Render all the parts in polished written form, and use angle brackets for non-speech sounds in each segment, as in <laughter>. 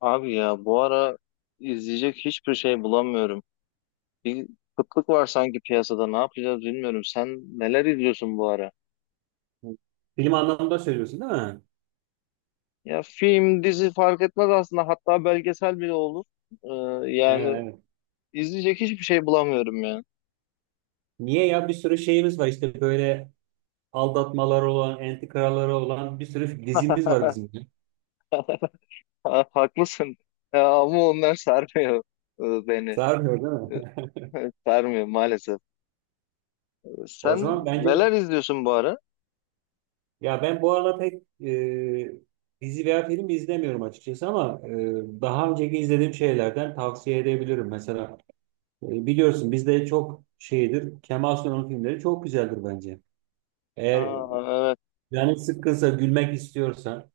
Abi ya bu ara izleyecek hiçbir şey bulamıyorum. Bir kıtlık var sanki piyasada. Ne yapacağız bilmiyorum. Sen neler izliyorsun bu ara? Film anlamında söylüyorsun değil mi? Ya film, dizi fark etmez aslında. Hatta belgesel bile olur. Ee, Ha, yani evet. izleyecek hiçbir şey bulamıyorum ya. Niye ya bir sürü şeyimiz var işte böyle aldatmalar olan, entrikalar olan bir sürü dizimiz var <laughs> bizim. Ha, haklısın. Ya ama onlar sarmıyor beni. Sarmıyor değil mi? <laughs> Sarmıyor maalesef. <laughs> O Sen zaman bence neler izliyorsun bu ara? ya ben bu arada pek e, dizi veya film izlemiyorum açıkçası ama daha önceki izlediğim şeylerden tavsiye edebilirim. Mesela biliyorsun bizde çok şeydir Kemal Sunal'ın filmleri çok güzeldir bence. Eğer Ha, canın sıkkınsa gülmek istiyorsan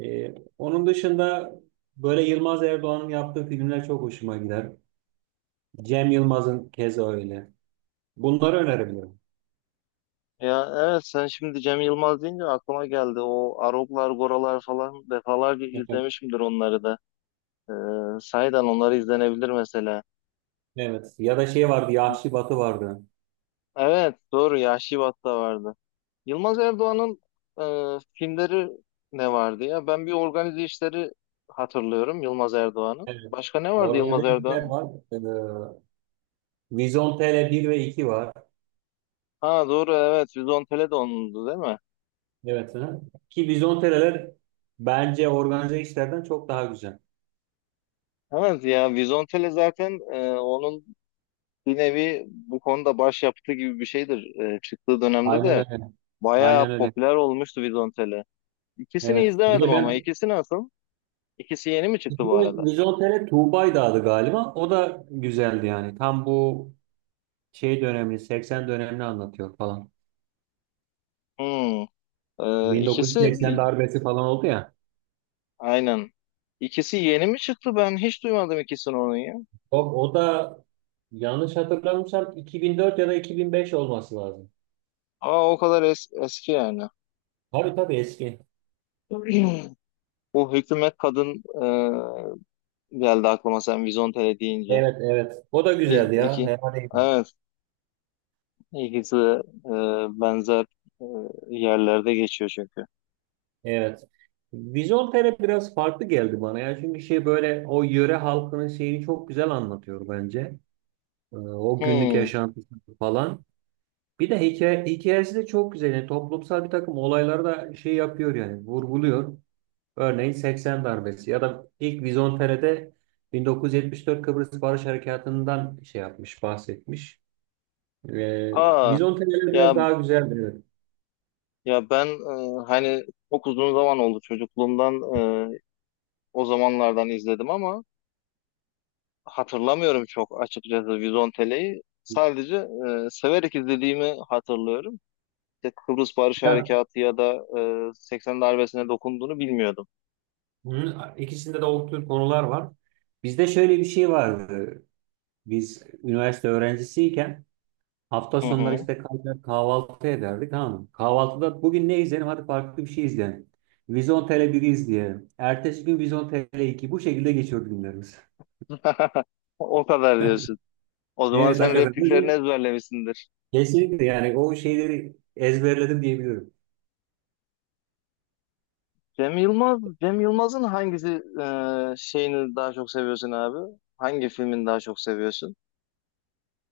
Onun dışında böyle Yılmaz Erdoğan'ın yaptığı filmler çok hoşuma gider. Cem Yılmaz'ın keza öyle. Bunları önerebilirim. ya evet sen şimdi Cem Yılmaz deyince aklıma geldi. O Aroglar, Goralar falan defalarca Evet. izlemişimdir onları da. Sahiden onları izlenebilir mesela. Evet. Ya da şey vardı, Yahşi Batı vardı. Evet, doğru Yahşi Bat'ta vardı. Yılmaz Erdoğan'ın filmleri ne vardı ya? Ben bir organize işleri hatırlıyorum Yılmaz Erdoğan'ın. Evet. Başka ne vardı Yılmaz Organize işler Erdoğan'ın? var. Ee, Vizyon bir ve 2 var. Ha, doğru, evet Vizontele de onundu değil mi? Evet. Hı. Ki Vizyon TL'ler bence organize işlerden çok daha güzel. Evet ya, Vizontele zaten onun bir nevi bu konuda başyapıtı gibi bir şeydir. Çıktığı dönemde Aynen de öyle. Aynen bayağı öyle. popüler olmuştu Vizontele. İkisini Evet. Bir izlemedim de ama ben ikisi nasıl? İkisi yeni mi çıktı bu arada? Vizyon TL Tuğba'ydı adı galiba. O da güzeldi yani. Tam bu şey dönemini 80 dönemini anlatıyor falan. Hmm. İkisi 1980 darbesi falan oldu ya. aynen. İkisi yeni mi çıktı? Ben hiç duymadım ikisini onun ya. O da yanlış hatırlamıyorsam 2004 ya da 2005 olması lazım. Aa, o kadar eski yani. Tabii tabii eski. <clears throat> Bu hükümet kadın geldi aklıma sen Vizontele deyince. Evet, evet. O da güzeldi İ- ya. iki. Fena değildi. Evet, ikisi de, benzer e, yerlerde geçiyor çünkü. Evet. Vizontele biraz farklı geldi bana ya. Çünkü şey böyle o yöre halkının şeyini çok güzel anlatıyor bence. O günlük Hmm. yaşantısı falan. Bir de hikayesi de çok güzel. Yani toplumsal bir takım olayları da şey yapıyor yani vurguluyor. Örneğin 80 darbesi ya da ilk Vizontere'de 1974 Kıbrıs Barış Harekatı'ndan şey yapmış, bahsetmiş. Ee, Aa, Vizontere'ler ya biraz daha güzeldir. Evet. ya ben hani çok uzun zaman oldu çocukluğumdan, e, o zamanlardan izledim ama hatırlamıyorum çok açıkçası Vizontele'yi. Sadece severek izlediğimi hatırlıyorum. İşte Kıbrıs Barış Ya, Harekatı ya da 80 darbesine dokunduğunu bilmiyordum. hı, ikisinde de o konular var. Bizde şöyle bir şey vardı. Biz üniversite öğrencisiyken hafta Hı sonları hı. işte kalkar kahvaltı ederdik. Tamam mı? Kahvaltıda bugün ne izleyelim? Hadi farklı bir şey izleyelim. Vizontele 1 izleyelim. Ertesi gün Vizontele 2. Bu şekilde geçiyordu günlerimiz. <laughs> <laughs> O kadar diyorsun. O zaman Evet sen hakikaten. repliklerini ezberlemişsindir. Kesinlikle yani o şeyleri ezberledim diyebilirim. Cem Yılmaz'ın hangisi şeyini daha çok seviyorsun abi? Hangi filmini daha çok seviyorsun?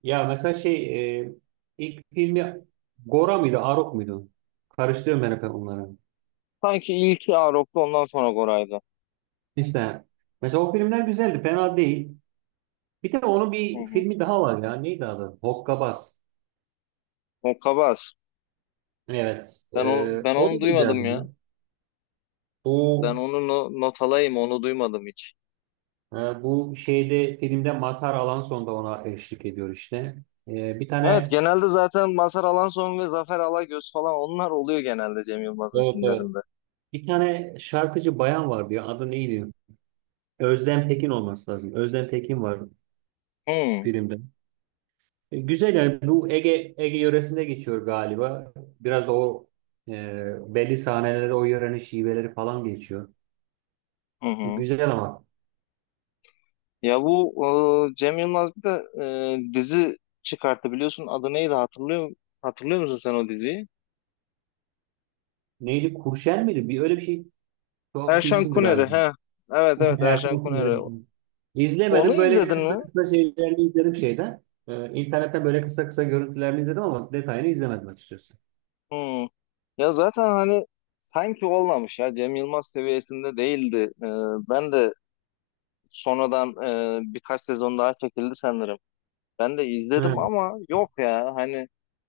Ya mesela şey ilk filmi Gora mıydı, Arok muydu? Karıştırıyorum ben hep onları. Sanki ilki Arok'tu, ondan sonra Goray'dı. İşte mesela o filmler güzeldi, fena değil. Bir de onun Hı bir hı. filmi daha var ya. Neydi adı? Hokkabaz. O Kabas. Evet. Ben onu, ben O onu da duymadım güzeldi ya. ya. Ben Bu onu not alayım, onu duymadım hiç. e, bu filmde Mazhar Alanson da ona eşlik ediyor işte. E, bir Evet, tane genelde zaten Mazhar Alanson ve Zafer Alagöz falan onlar oluyor genelde Cem Yılmaz'ın Evet, evet. filmlerinde. Bir tane şarkıcı bayan vardı ya. Adı neydi? Özlem Tekin olması lazım. Özlem Tekin var Hı hı. filmde. Güzel yani bu Ege yöresinde geçiyor galiba. Biraz o belli sahneleri o yörenin şiveleri falan geçiyor. Hı. Güzel ama. Ya bu Cem Yılmaz bir de dizi çıkarttı, biliyorsun adı neydi, hatırlıyor musun sen o diziyi? Neydi? Kurşen miydi? Bir öyle bir şey. Tuhaf bir Erşan isimdi Kuneri galiba. he. Evet, <laughs> evet Erşan Erkan Kuneri. Kuneri. Onu İzlemedim. Böyle izledin kısa mi? kısa şeylerini izledim şeyden. İnternetten böyle kısa kısa görüntülerini izledim ama detayını izlemedim açıkçası. Hmm. Ya zaten hani sanki olmamış ya, Cem Yılmaz seviyesinde değildi. Ee, ben de sonradan, birkaç sezon daha çekildi sanırım. Ben de izledim Hı. ama yok ya, hani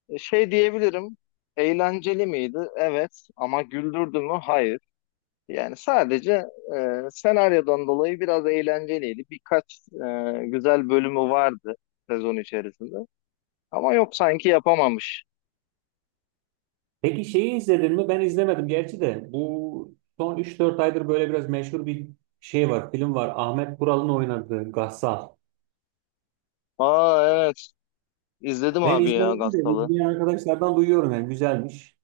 şey diyebilirim. Eğlenceli miydi? Evet. Ama güldürdü mü? Hayır. Yani sadece senaryodan dolayı biraz eğlenceliydi. Birkaç güzel bölümü vardı sezon içerisinde. Ama yok, sanki yapamamış. Peki şeyi izledin mi? Ben izlemedim gerçi de. Bu son üç dört aydır böyle biraz meşhur bir şey var, film var. Ahmet Kural'ın oynadığı Gassal. Aa, evet, izledim Ben abi ya izlemedim de Gastal'ı. izleyen arkadaşlardan duyuyorum yani güzelmiş.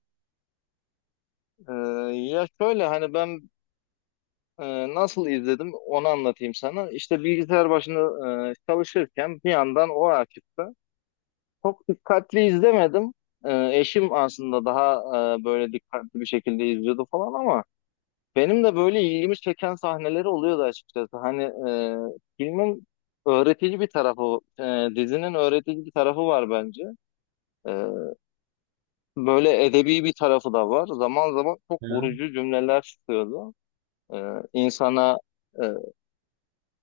Ee, ya şöyle hani ben, nasıl izledim onu anlatayım sana. İşte bilgisayar başında çalışırken bir yandan o açıktı. Çok dikkatli izlemedim. Eşim aslında daha böyle dikkatli bir şekilde izliyordu falan, ama benim de böyle ilgimi çeken sahneleri oluyordu açıkçası. Hani filmin öğretici bir tarafı, dizinin öğretici bir tarafı var bence. Ee, böyle edebi bir tarafı da var. Zaman zaman çok Hı. vurucu cümleler çıkıyordu. İnsana e,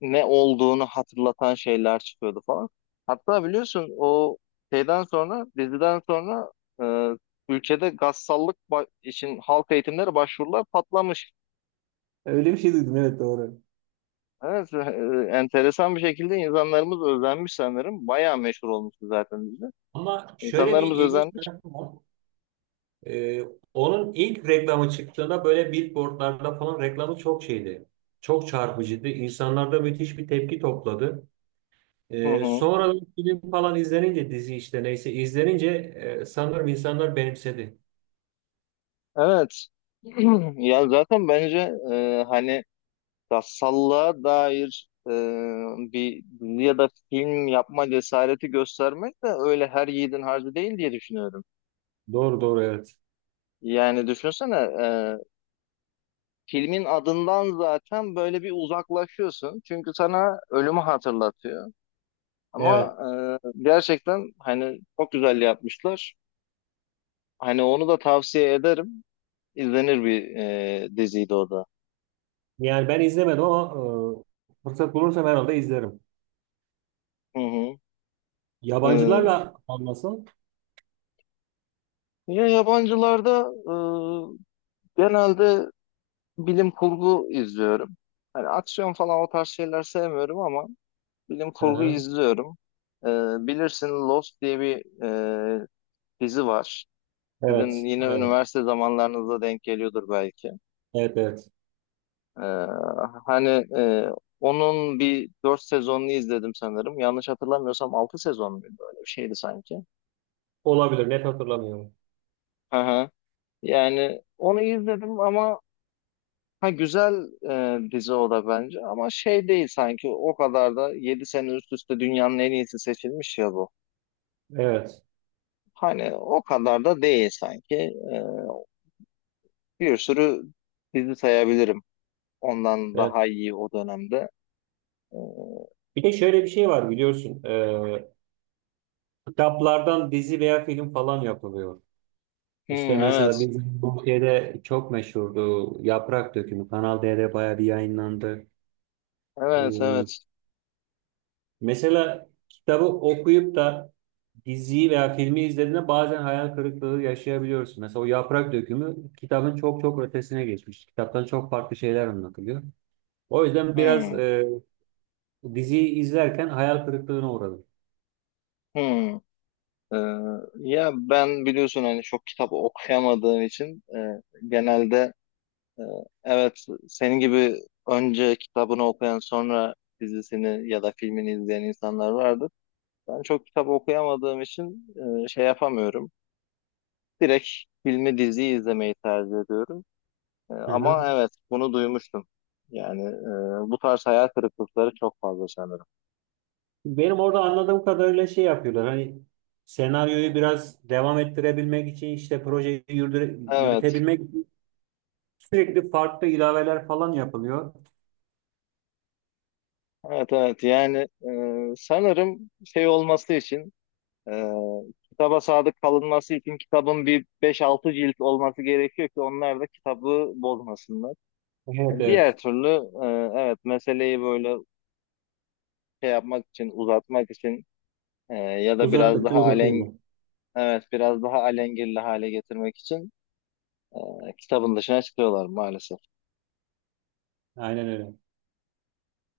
ne olduğunu hatırlatan şeyler çıkıyordu falan. Hatta biliyorsun o şeyden sonra, diziden sonra, e, ülkede gassallık için halk eğitimleri başvurular patlamış. Öyle bir şey duydum evet doğru. Evet, enteresan bir şekilde insanlarımız özenmiş sanırım. Bayağı meşhur olmuştu zaten dizi. Ama şöyle bir İnsanlarımız ilginç özenmiş. tarafı var. Ee, Onun ilk reklamı çıktığında böyle billboardlarda falan reklamı çok şeydi. Çok çarpıcıydı. İnsanlarda müthiş bir tepki topladı. Hı hı. Sonra bir film falan izlenince dizi işte neyse izlenince sanırım insanlar benimsedi. Evet. <clears throat> Ya zaten bence, hani Gassallığa dair, bir dizi ya da film yapma cesareti göstermek de öyle her yiğidin harcı değil, diye düşünüyorum. Doğru doğru evet. Yani düşünsene, filmin adından zaten böyle bir uzaklaşıyorsun. Çünkü sana ölümü hatırlatıyor. Evet. Ama gerçekten hani çok güzel yapmışlar. Hani onu da tavsiye ederim. İzlenir bir diziydi o da. Yani ben izlemedim ama fırsat bulursam herhalde izlerim. Hı hı. E, Yabancılarla anlasın. ya, yabancılarda genelde bilim kurgu izliyorum. Hani aksiyon falan, o tarz şeyler sevmiyorum ama bilim Hı kurgu hı. izliyorum. Ee, bilirsin Lost diye bir, e, dizi var. Sizin Evet. yine Evet. üniversite zamanlarınıza denk geliyordur belki. Evet. Evet. Ee, hani, e, onun bir dört sezonunu izledim sanırım. Yanlış hatırlamıyorsam altı sezon muydu? Öyle bir şeydi sanki. Olabilir. Net hatırlamıyorum. Hı hı. Yani onu izledim ama, ha güzel dizi o da bence, ama şey değil sanki, o kadar da 7 sene üst üste dünyanın en iyisi seçilmiş ya bu. Evet. Hani o kadar da değil sanki. Bir sürü dizi sayabilirim ondan Evet. daha iyi o dönemde. E, Bir de şöyle bir şey var biliyorsun. Kitaplardan dizi veya film falan yapılıyor. İşte hmm, mesela evet, bizim Türkiye'de çok meşhurdu. Yaprak Dökümü. Kanal D'de bayağı bir yayınlandı. evet, Ee, evet. Mesela kitabı okuyup da diziyi veya filmi izlediğinde bazen hayal kırıklığı yaşayabiliyorsun. Mesela o Yaprak Dökümü kitabın çok çok ötesine geçmiş. Kitaptan çok farklı şeyler anlatılıyor. O yüzden biraz Hmm, diziyi izlerken hayal kırıklığına uğradım. hmm. E, ya ben biliyorsun hani çok kitap okuyamadığım için, genelde Ee, evet, senin gibi önce kitabını okuyan, sonra dizisini ya da filmini izleyen insanlar vardır. Ben çok kitap okuyamadığım için şey yapamıyorum. Direkt filmi, diziyi izlemeyi tercih ediyorum. Hı hı. Ama evet, bunu duymuştum. Yani bu tarz hayal kırıklıkları çok fazla sanırım. Benim orada anladığım kadarıyla şey yapıyorlar. Hani senaryoyu biraz devam ettirebilmek için işte projeyi Evet, yürütebilmek için sürekli farklı ilaveler falan yapılıyor. evet, evet. Yani sanırım şey olması için, Ee, kitaba sadık kalınması için kitabın bir beş altı cilt olması gerekiyor ki onlar da kitabı bozmasınlar. Evet, Yani diğer evet. türlü, e, evet, meseleyi böyle şey yapmak için, uzatmak için, ya da biraz Uzattıkça daha alen uzatıyorlar. evet, biraz daha alengirli hale getirmek için, kitabın dışına çıkıyorlar maalesef. Aynen öyle.